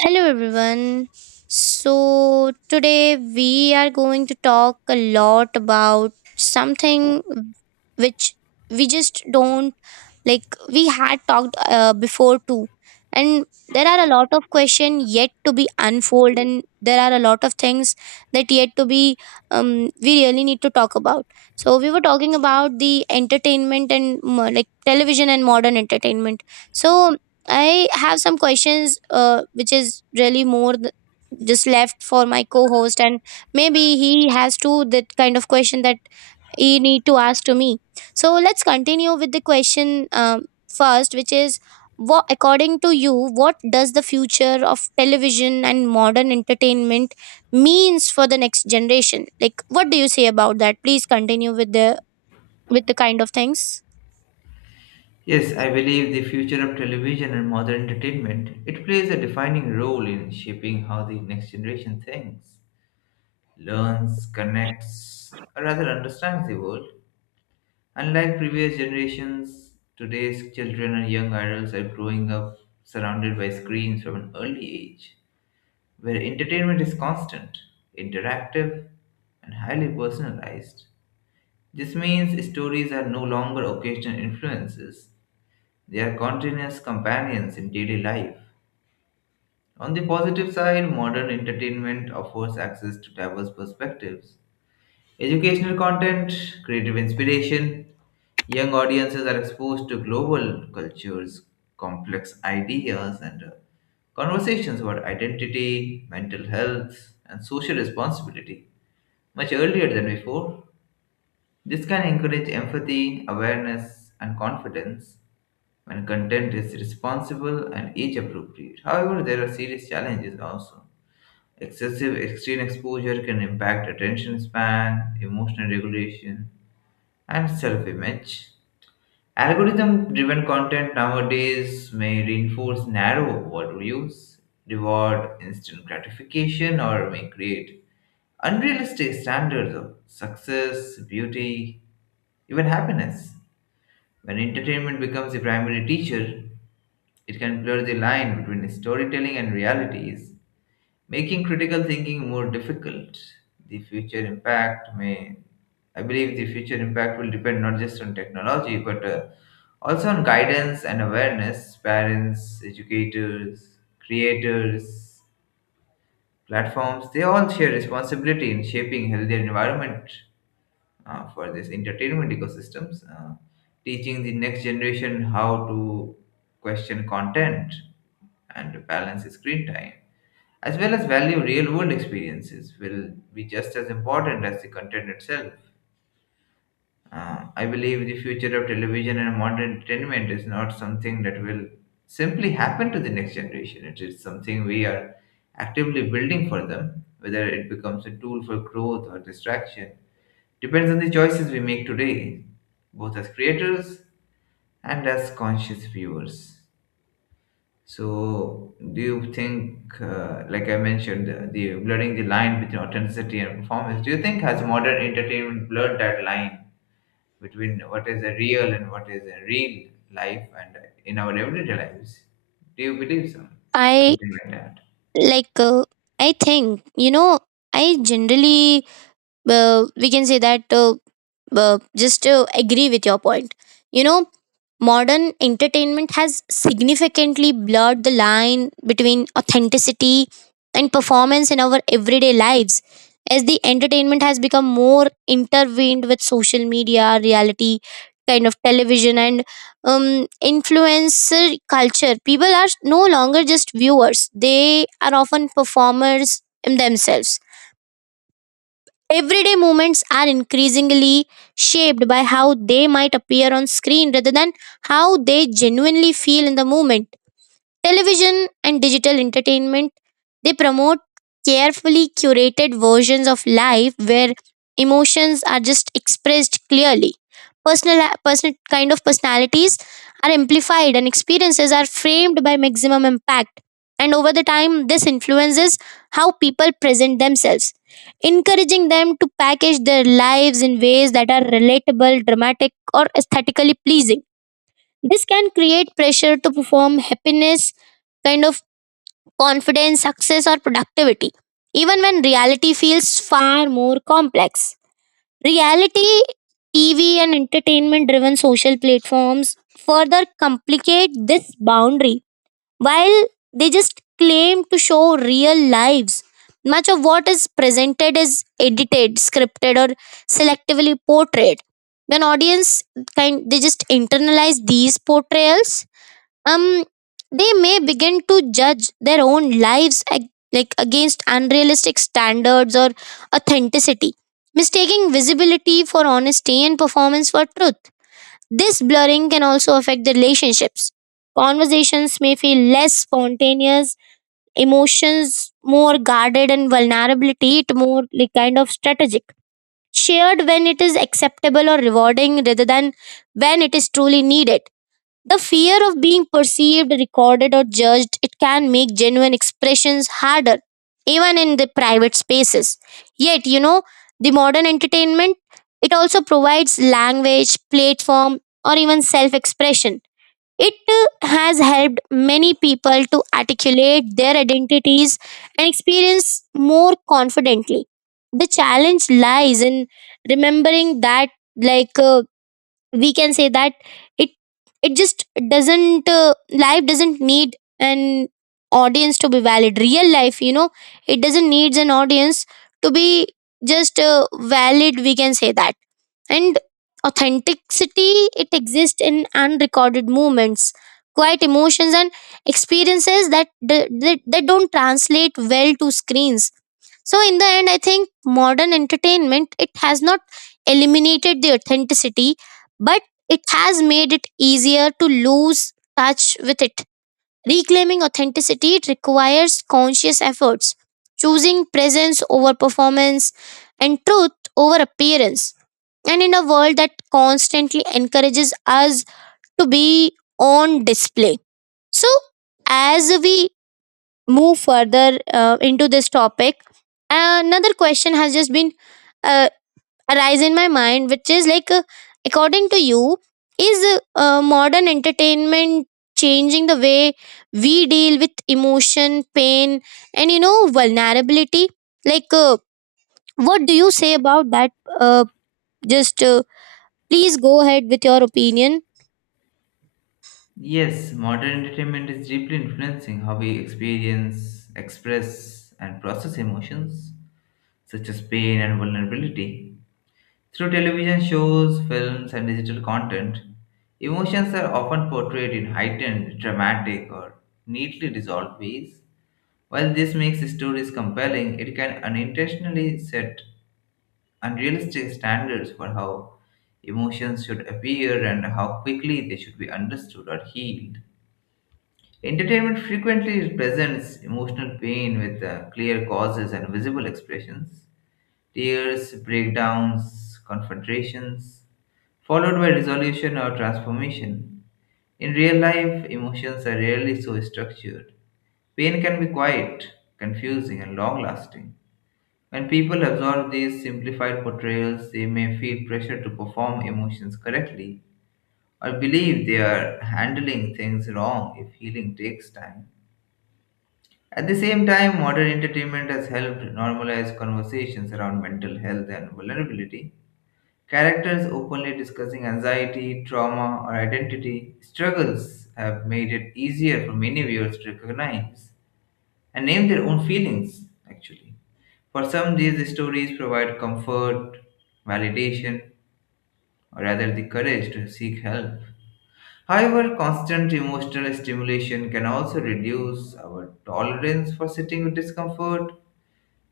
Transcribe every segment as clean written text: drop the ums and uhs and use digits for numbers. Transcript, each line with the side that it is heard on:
right: Hello, everyone. So today we are going to talk a lot about something which we just don't, we had talked before too, and there are a lot of questions yet to be unfold, and there are a lot of things that yet to be, we really need to talk about. So we were talking about the entertainment and television and modern entertainment. So I have some questions which is really more just left for my co-host, and maybe he has too that kind of question that you need to ask to me. So let's continue with the question, first, which is, what, according to you, what does the future of television and modern entertainment means for the next generation? Like, what do you say about that? Please continue with the kind of things.
left: Yes, I believe the future of television and modern entertainment, it plays a defining role in shaping how the next generation thinks, learns, connects, or rather understands the world. Unlike previous generations, today's children and young adults are growing up surrounded by screens from an early age, where entertainment is constant, interactive, and highly personalized. This means stories are no longer occasional influences. They are continuous companions in daily life. On the positive side, modern entertainment offers access to diverse perspectives, educational content, creative inspiration. Young audiences are exposed to global cultures, complex ideas, and conversations about identity, mental health, and social responsibility much earlier than before. This can encourage empathy, awareness, and confidence when content is responsible and age appropriate. However, there are serious challenges also. Excessive extreme exposure can impact attention span, emotional regulation, and self image. Algorithm driven content nowadays may reinforce narrow worldviews, reward instant gratification, or may create unrealistic standards of success, beauty, even happiness. When entertainment becomes the primary teacher, it can blur the line between storytelling and realities, making critical thinking more difficult. The future impact may, I believe, the future impact will depend not just on technology but also on guidance and awareness. Parents, educators, creators, platforms, they all share responsibility in shaping healthier environment for this entertainment ecosystems, teaching the next generation how to question content and balance screen time, as well as value real world experiences, will be just as important as the content itself. I believe the future of television and modern entertainment is not something that will simply happen to the next generation. It is something we are actively building for them, whether it becomes a tool for growth or distraction depends on the choices we make today, both as creators and as conscious viewers. So, do you think, like I mentioned, the blurring the line between authenticity and performance? Do you think has modern entertainment blurred that line between what is a real and what is a real life and in our everyday lives? Do you believe so?
right: I
left: Something like that.
right: like. Uh, I think I generally, we can say that, just agree with your point, you know modern entertainment has significantly blurred the line between authenticity and performance in our everyday lives, as the entertainment has become more intertwined with social media, reality kind of television, and influencer culture. People are no longer just viewers, they are often performers in themselves. Everyday moments are increasingly shaped by how they might appear on screen rather than how they genuinely feel in the moment. Television and digital entertainment, they promote carefully curated versions of life, where emotions are just expressed clearly. Personal, personal Kind of personalities are amplified and experiences are framed by maximum impact. And over the time, this influences how people present themselves, encouraging them to package their lives in ways that are relatable, dramatic, or aesthetically pleasing. This can create pressure to perform happiness, kind of confidence, success, or productivity, even when reality feels far more complex. Reality TV and entertainment driven social platforms further complicate this boundary, while they just claim to show real lives. Much of what is presented is edited, scripted, or selectively portrayed. When audience kind they just internalize these portrayals, um they may begin to judge their own lives against unrealistic standards or authenticity, mistaking visibility for honesty and performance for truth. This blurring can also affect the relationships. Conversations may feel less spontaneous, emotions more guarded, and vulnerability it more like kind of strategic, shared when it is acceptable or rewarding rather than when it is truly needed. The fear of being perceived, recorded, or judged, it can make genuine expressions harder, even in the private spaces. Yet, you know, the modern entertainment, it also provides language, platform, or even self expression. It has helped many people to articulate their identities and experience more confidently. The challenge lies in remembering that, like, uh, we can say that it it just doesn't, life doesn't need an audience to be valid. Real life, you know, it doesn't needs an audience to be just, valid, we can say that. And authenticity, it exists in unrecorded moments, quiet emotions, and experiences that don't translate well to screens. So in the end, I think modern entertainment, it has not eliminated the authenticity, but it has made it easier to lose touch with it. Reclaiming authenticity it requires conscious efforts, choosing presence over performance, and truth over appearance, and in a world that constantly encourages us to be on display. So as we move further into this topic, another question has just been uh, arise in my mind, which is like, according to you, is modern entertainment changing the way we deal with emotion, pain, and, you know, vulnerability? Like, what do you say about that? Uh, just Please go ahead with your opinion.
left: Yes, modern entertainment is deeply influencing how we experience, express, and process emotions, such as pain and vulnerability. Through television shows, films, and digital content, emotions are often portrayed in heightened, dramatic, or neatly dissolved ways. While this makes stories compelling, it can unintentionally set unrealistic standards for how emotions should appear and how quickly they should be understood or healed. Entertainment frequently presents emotional pain with clear causes and visible expressions: tears, breakdowns, confrontations, followed by resolution or transformation. In real life, emotions are rarely so structured. Pain can be quiet, confusing, and long lasting. When people absorb these simplified portrayals, they may feel pressure to perform emotions correctly or believe they are handling things wrong if healing takes time. At the same time, modern entertainment has helped normalize conversations around mental health and vulnerability. Characters openly discussing anxiety, trauma, or identity struggles have made it easier for many viewers to recognize and name their own feelings, actually. For some, these stories provide comfort, validation, or rather the courage to seek help. However, constant emotional stimulation can also reduce our tolerance for sitting with discomfort.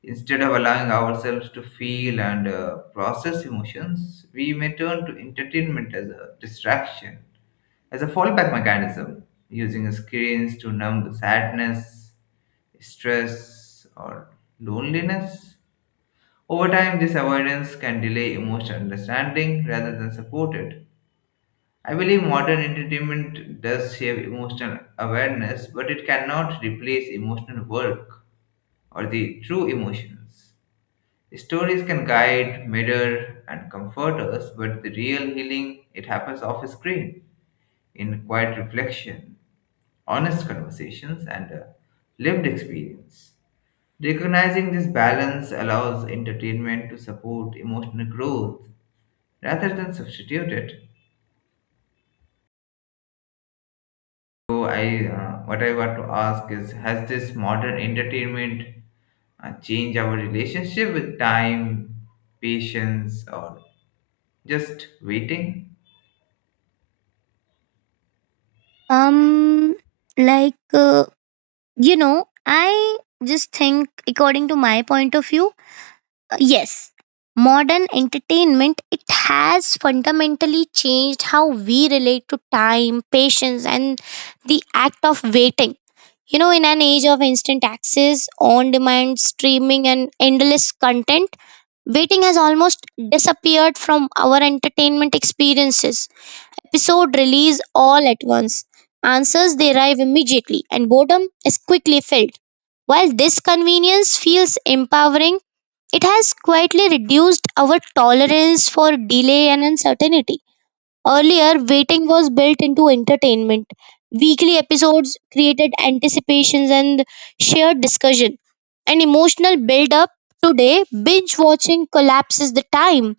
left: Instead of allowing ourselves to feel and process emotions, we may turn to entertainment as a distraction, as a fallback mechanism, using screens to numb sadness, stress, or loneliness. Over time, this avoidance can delay emotional understanding rather than support it. I believe modern entertainment does shape emotional awareness, but it cannot replace emotional work or the true emotions. Stories can guide, mirror, and comfort us, but the real healing it happens off screen, in quiet reflection, honest conversations, and a lived experience. Recognizing this balance allows entertainment to support emotional growth rather than substitute it. So, I what I want to ask is, has this modern entertainment change our relationship with time, patience, or just waiting?
right: um like uh, you know, I just think, according to my point of view, yes, modern entertainment it has fundamentally changed how we relate to time, patience, and the act of waiting. You know, in an age of instant access, on demand streaming, and endless content, waiting has almost disappeared from our entertainment experiences. Episode release all at once. Answers they arrive immediately and boredom is quickly filled. While this convenience feels empowering, it has quietly reduced our tolerance for delay and uncertainty. Earlier, waiting was built into entertainment. Weekly episodes created anticipations and shared discussion. An emotional build up today, binge watching collapses the time,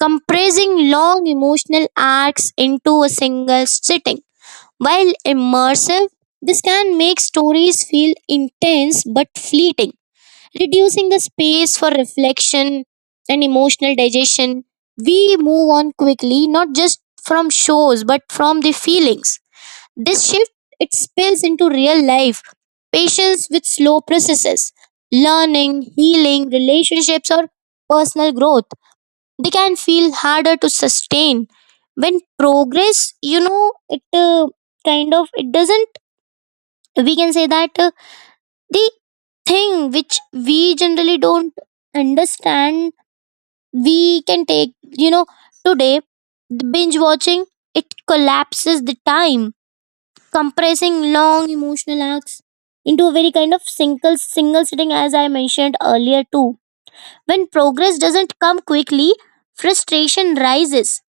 right: compressing long emotional arcs into a single sitting. While immersive, this can make stories feel intense but fleeting, reducing the space for reflection and emotional digestion. We move on quickly, not just from shows but from the feelings. This shift it spills into real life. Patience with slow processes, learning, healing, relationships, or personal growth, they can feel harder to sustain when progress, you know, it kind of, it doesn't, we can say that, the thing which we generally don't understand, we can take, you know, today the binge watching it collapses the time, compressing long emotional acts into a very kind of single sitting, as I mentioned earlier too. When progress doesn't come quickly, frustration rises.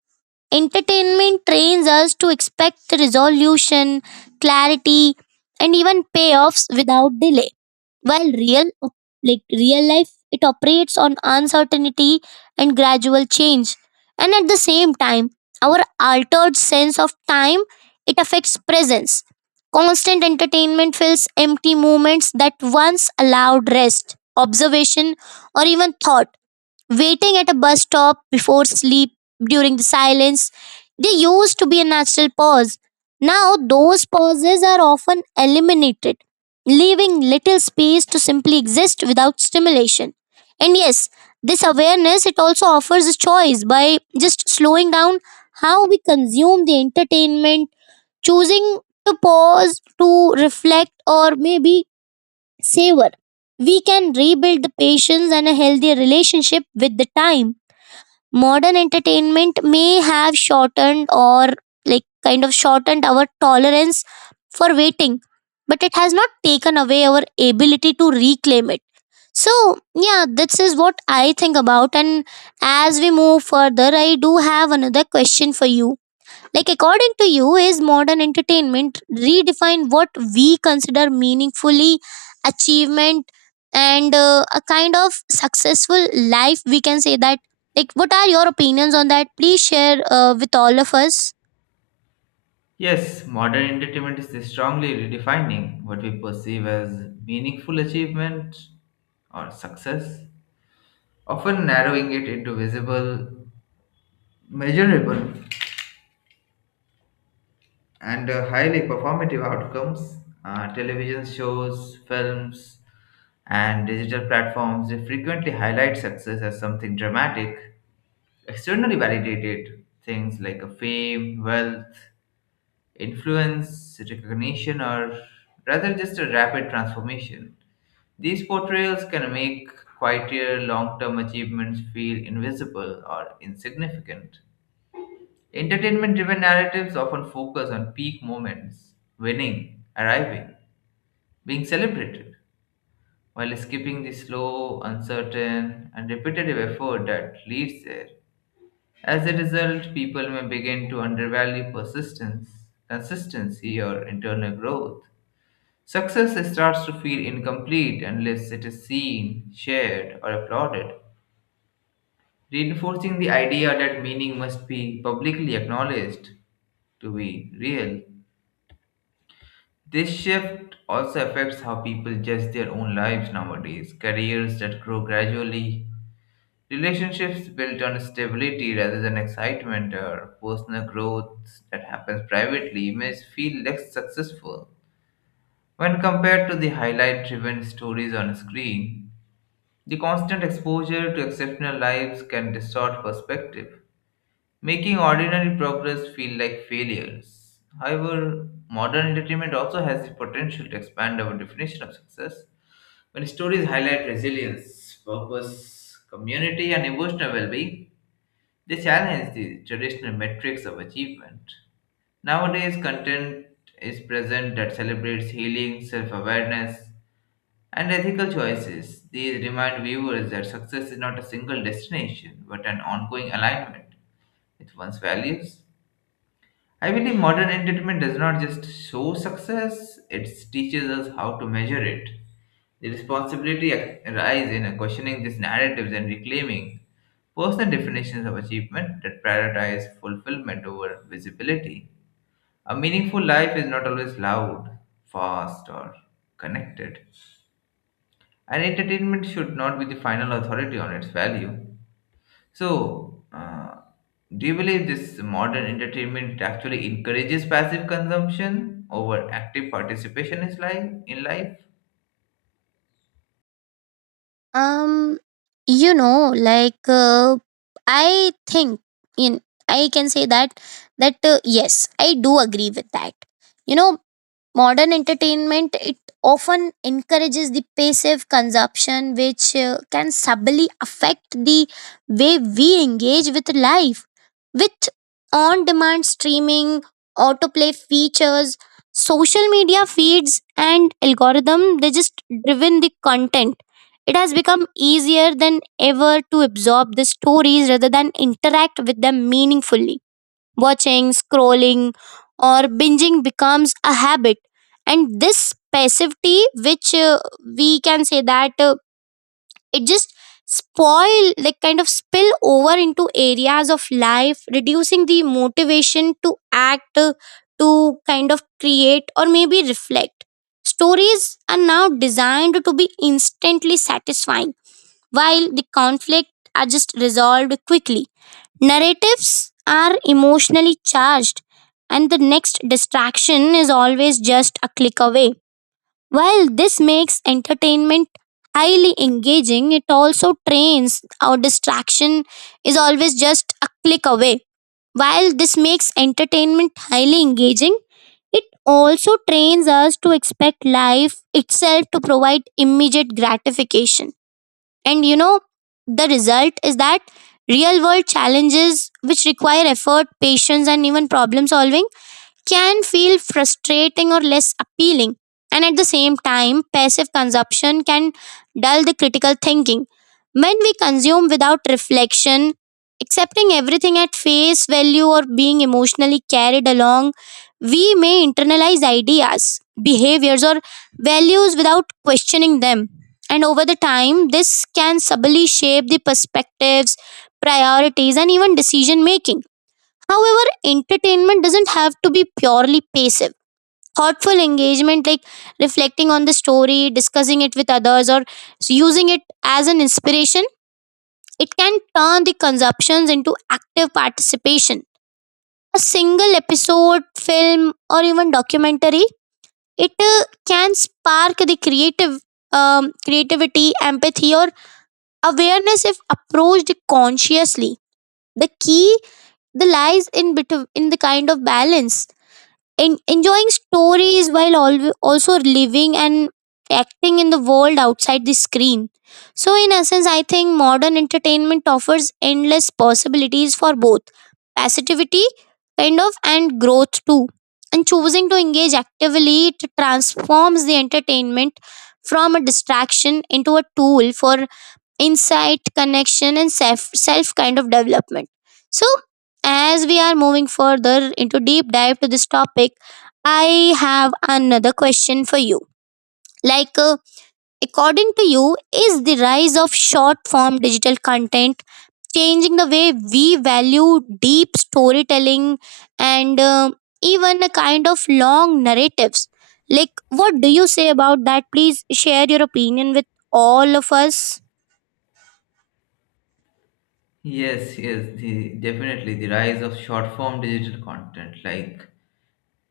right: Entertainment trains us to expect resolution, clarity, and even payoffs without delay. While real, like real life it operates on uncertainty and gradual change. And at the same time, our altered sense of time it affects presence. Constant entertainment fills empty moments that once allowed rest, observation, or even thought. Waiting at a bus stop, before sleep, during the silence, they used to be a natural pause. Now those pauses are often eliminated, leaving little space to simply exist without stimulation. And yes, this awareness it also offers a choice by just slowing down how we consume the entertainment. Choosing to pause, to reflect, or maybe savor, we can rebuild the patience and a healthier relationship with the time. Modern entertainment may have shortened, or like kind of shortened our tolerance for waiting, but it has not taken away our ability to reclaim it. So, yeah, this is what I think about. And as we move further, I do have another question for you. Like, according to you, is modern entertainment redefine what we consider meaningfully achievement and a kind of successful life? We can say that. Like, what are your opinions on that? Please share with all of us.
left: Yes, modern entertainment is strongly redefining what we perceive as meaningful achievement or success, often narrowing it into visible, measurable, and highly performative outcomes. Television shows, films, and digital platforms they frequently highlight success as something dramatic, externally validated, things like a fame, wealth, influence, recognition, or rather just a rapid transformation. These portrayals can make quieter long term achievements feel invisible or insignificant. Entertainment driven narratives often focus on peak moments, winning, arriving, being celebrated, while skipping the slow, uncertain, and repetitive effort that leads there. As a result, people may begin to undervalue persistence, consistency, or internal growth. Success starts to feel incomplete unless it is seen, shared, or applauded, reinforcing the idea that meaning must be publicly acknowledged to be real. This shift also affects how people judge their own lives nowadays. Careers that grow gradually, relationships built on stability rather than excitement, or personal growth that happens privately may feel less successful when compared to the highlight driven stories on screen. The constant exposure to exceptional lives can distort perspective, making ordinary progress feel like failures. However, modern entertainment also has the potential to expand our definition of success. When stories highlight resilience, purpose, community, and emotional well being, they challenge the traditional metrics of achievement. Nowadays, content is present that celebrates healing, self awareness, and ethical choices. These remind viewers that success is not a single destination, but an ongoing alignment with one's values. I believe modern entertainment does not just show success, it teaches us how to measure it. The responsibility lies in questioning these narratives and reclaiming personal definitions of achievement that prioritize fulfillment over visibility. A meaningful life is not always loud, fast, or connected, and entertainment should not be the final authority on its value. So, do you believe this modern entertainment actually encourages passive consumption over active participation is life, in life?
right: Um, you know, I think, in I can say that, yes, I do agree with that. You know, modern entertainment it often encourages the passive consumption, which can subtly affect the way we engage with life. With on demand streaming, autoplay features, social media feeds, and algorithm, they just driven the content. It has become easier than ever to absorb the stories rather than interact with them meaningfully. Watching, scrolling, or binging becomes a habit. And this passivity, which, we can say that, it just spoil, like kind of spill over into areas of life, reducing the motivation to act, to kind of create, or maybe reflect. Stories are now designed to be instantly satisfying, while the conflict are just resolved quickly. Narratives are emotionally charged, and the next distraction is always just a click away. While this makes entertainment highly engaging, it also trains our distraction is always just a click away. While this makes entertainment highly engaging, it also trains us to expect life itself to provide immediate gratification. And, you know, the result is that real world challenges which require effort, patience, and even problem solving can feel frustrating or less appealing. And at the same time, passive consumption can dull the critical thinking. When we consume without reflection, accepting everything at face value or being emotionally carried along, we may internalize ideas, behaviors, or values without questioning them. And over the time, this can subtly shape the perspectives, priorities, and even decision making. However, entertainment doesn't have to be purely passive. Thoughtful engagement, like reflecting on the story, discussing it with others, or using it as an inspiration, it can turn the consumptions into active participation. A single episode, film, or even documentary, it can spark the creative, creativity, empathy, or awareness if approached consciously. The key, the lies in between in the kind of balance, enjoying stories while also living and acting in the world outside the screen. So in essence, I think modern entertainment offers endless possibilities for both passivity, kind of, and growth too. And choosing to engage actively, it transforms the entertainment from a distraction into a tool for insight, connection, and self self kind of development. So, as we are moving further into deep dive to this topic, I have another question for you. Like, according to you, is the rise of short form digital content changing the way we value deep storytelling, and even a kind of long narratives? Like, what do you say about that? Please share your opinion with all of us.
left: Yes, the, definitely the rise of short form digital content like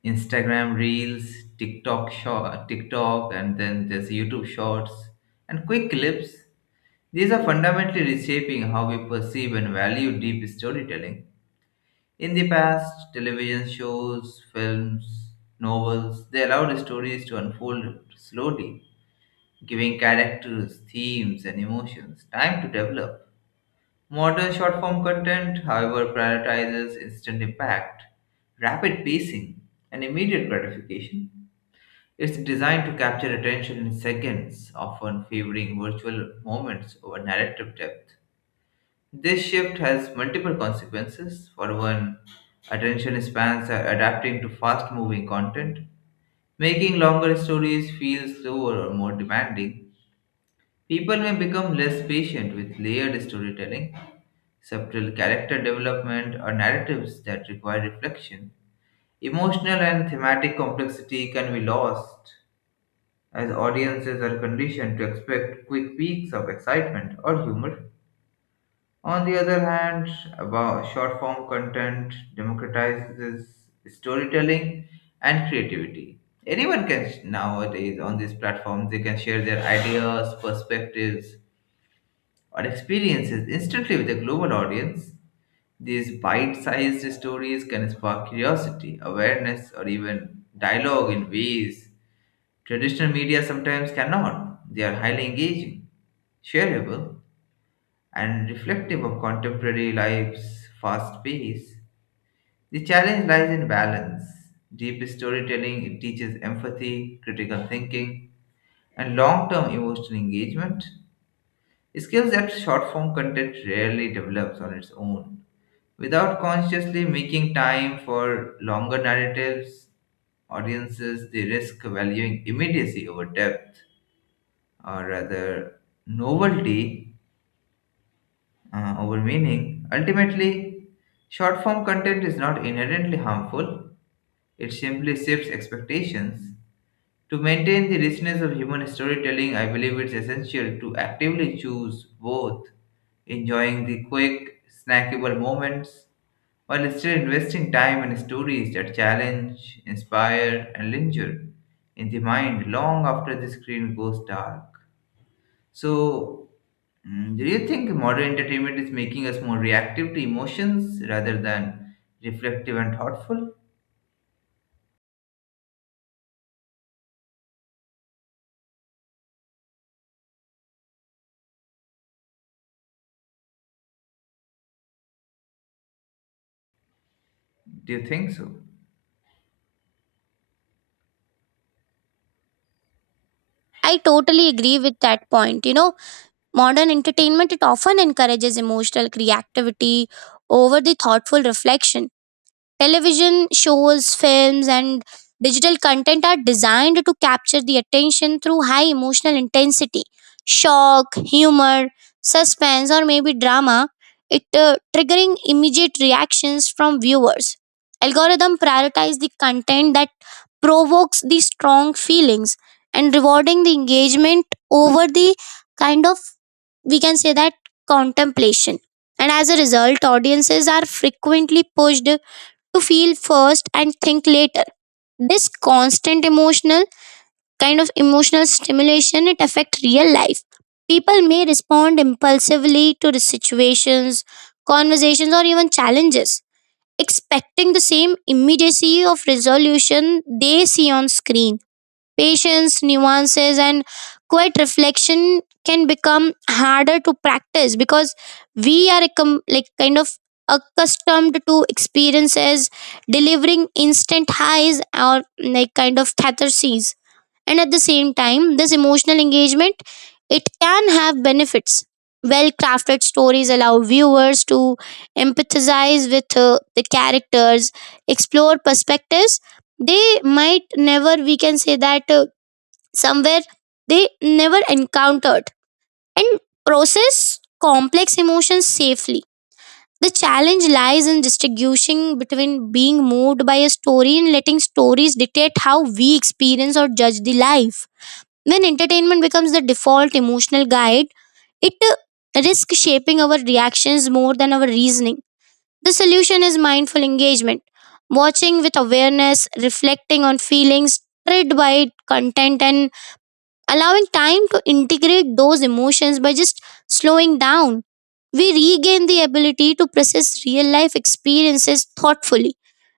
left: Instagram Reels, TikTok short, TikTok, and then there's YouTube Shorts and quick clips. These are fundamentally reshaping how we perceive and value deep storytelling. In the past, television shows, films, novels, they allowed stories to unfold slowly, giving characters, themes, and emotions time to develop. Modern short form content, however, prioritizes instant impact, rapid pacing, and immediate gratification. It's designed to capture attention in seconds, often favoring virtual moments over narrative depth. This shift has multiple consequences. For one, attention spans are adapting to fast moving content, making longer stories feel slower or more demanding. People may become less patient with layered storytelling, subtle character development, or narratives that require reflection. Emotional and thematic complexity can be lost as audiences are conditioned to expect quick peaks of excitement or humor. On the other hand, about short form content democratizes storytelling and creativity. Anyone can sh- nowadays on these platforms they can share their ideas, perspectives, or experiences instantly with a global audience. These bite-sized stories can spark curiosity, awareness, or even dialogue in ways traditional media sometimes cannot. They are highly engaging, shareable, and reflective of contemporary life's fast pace. The challenge lies in balance. Deep storytelling it teaches empathy, critical thinking, and long term emotional engagement, skills that short form content rarely develops on its own. Without consciously making time for longer narratives, audiences they risk valuing immediacy over depth, or rather, novelty over meaning. Ultimately, short form content is not inherently harmful, it simply shifts expectations. To maintain the richness of human storytelling, I believe it's essential to actively choose both, enjoying the quick, snackable moments while still investing time in stories that challenge, inspire, and linger in the mind long after the screen goes dark. So, Mm, do you think modern entertainment is making us more reactive to emotions rather than reflective and thoughtful? Do you think so?
right: I totally agree with that point. You know, modern entertainment it often encourages emotional creativity over the thoughtful reflection. Television shows, films and digital content are designed to capture the attention through high emotional intensity, shock, humor, suspense or maybe drama, it triggering immediate reactions from viewers. Algorithm prioritize the content that provokes the strong feelings and rewarding the engagement over the kind of we can say that contemplation, and as a result audiences are frequently pushed to feel first and think later. This constant emotional kind of emotional stimulation it affect real life. People may respond impulsively to the situations, conversations or even challenges, expecting the same immediacy of resolution they see on screen. Patience, nuances, and quiet reflection can become harder to practice because we are like kind of accustomed to experiences delivering instant highs or like kind of catharsis. And at the same time, this emotional engagement it can have benefits. Well crafted stories allow viewers to empathize with the characters, explore perspectives they might never, we can say that, somewhere they never encountered, and process complex emotions safely. The challenge lies in distinguishing between being moved by a story and letting stories dictate how we experience or judge the life. When entertainment becomes the default emotional guide, it risks shaping our reactions more than our reasoning. The solution is mindful engagement, watching with awareness, reflecting on feelings, triggered by content, and allowing time to integrate those emotions by just slowing down. We regain the ability to process real life experiences thoughtfully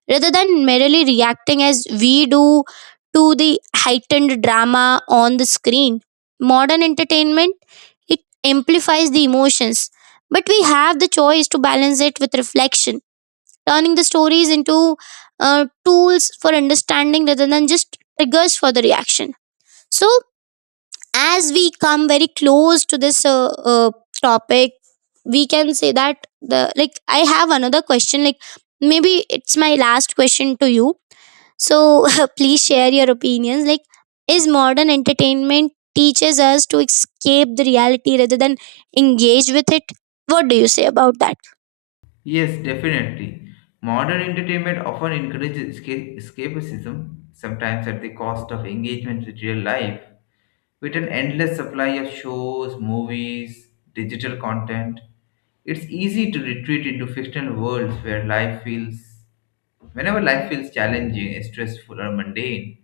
right: rather than merely reacting as we do to the heightened drama on the screen. Modern entertainment it amplifies the emotions, but we have the choice to balance it with reflection, turning the stories into tools for understanding rather than just triggers for the reaction. So, as we come very close to this topic, we can say that, the like I have another question, like maybe it's my last question to you, so please share your opinions, like is modern entertainment teaches us to escape the reality rather than engage with it? What do you say about that?
left: Yes, definitely. Modern entertainment often encourages escapism, sometimes at the cost of engagement with real life. With an endless supply of shows, movies, digital content, it's easy to retreat into fictional worlds where life feels Whenever life feels challenging, stressful, or mundane,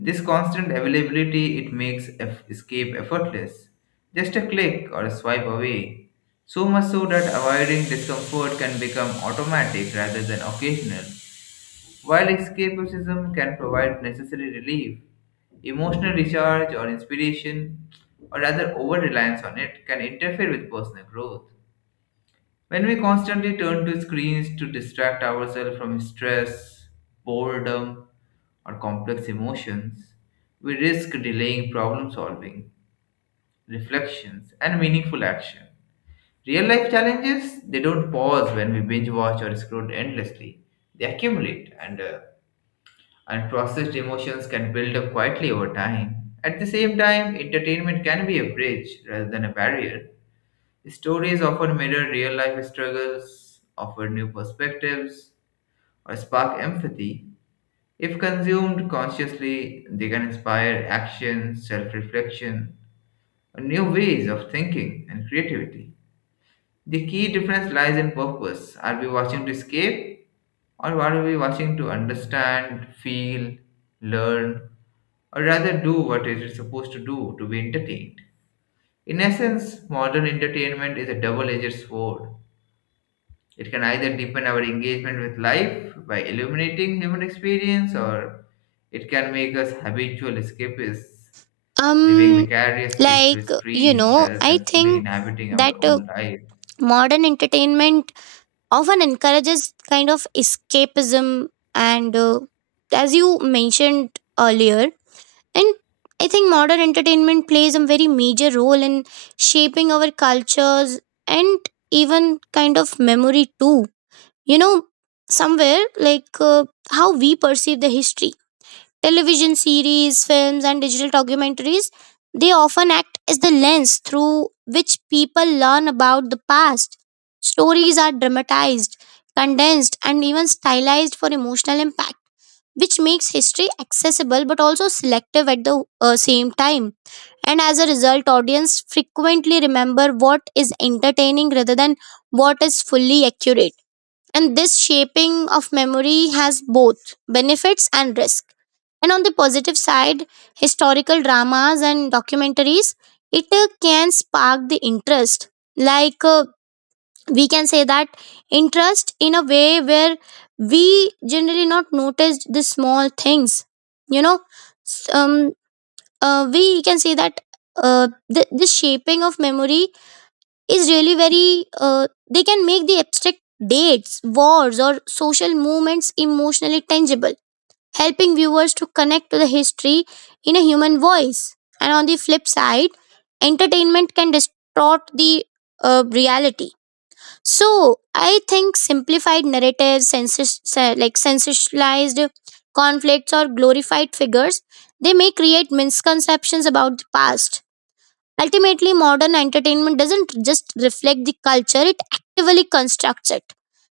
left: this constant availability it makes escape effortless, just a click or a swipe away. So much so that avoiding discomfort can become automatic rather than occasional, while escapism can provide necessary relief, emotional recharge or inspiration, or rather over reliance on it can interfere with personal growth. When we constantly turn to screens to distract ourselves from stress, boredom, or complex emotions, we risk delaying problem solving, reflections, and meaningful action. Real life challenges, they don't pause when we binge watch or scroll endlessly. They accumulate, and unprocessed emotions can build up quietly over time. At the same time, entertainment can be a bridge rather than a barrier. Stories often mirror real life struggles, offer new perspectives, or spark empathy. If consumed consciously, they can inspire action, self reflection, or new ways of thinking and creativity. The key difference lies in purpose. Are we watching to escape, or are we watching to understand, feel, learn, or rather do what it is supposed to do to be entertained? In essence, modern entertainment is a double edged sword. It can either deepen our engagement with life by illuminating human experience, or it can make us habitual escapists, living
right: um
left: vicariously through
right: like, you
left: screens
right: know,
left: rather
right: I
left: than fully
right: think
left: inhabiting our
right: that
left: own lives.
right: modern entertainment often encourages kind of escapism, and as you mentioned earlier. And I think modern entertainment plays a very major role in shaping our cultures and even kind of memory too, you know, somewhere like how we perceive the history. Television series, films, and digital documentaries, they often act as the lens through which people learn about the past. Stories are dramatized, condensed, and even stylized for emotional impact, which makes history accessible but also selective at the same time. And as a result, audience frequently remember what is entertaining rather than what is fully accurate. And this shaping of memory has both benefits and risk. And on the positive side, historical dramas and documentaries, it can spark the interest. Like we can say that interest in a way where we generally not notice the small things. You know, S- um, we can say that the shaping of memory is really very they can make the abstract dates, wars or social movements emotionally tangible, helping viewers to connect to the history in a human voice. And on the flip side, entertainment can distort the reality. So I think simplified narratives, like sensationalized conflicts or glorified figures, they may create misconceptions about the past. Ultimately, modern entertainment doesn't just reflect the culture, it actively constructs it.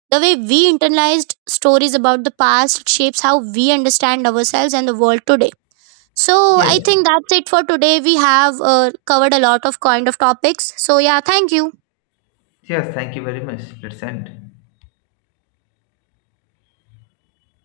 right: The way we internalized stories about the past shapes how we understand ourselves and the world today. So, I
left: Yes,
right: think that's it for today. We have covered a lot of kind of topics. So, yeah, thank you.
left: yes, thank you very much. Let's end.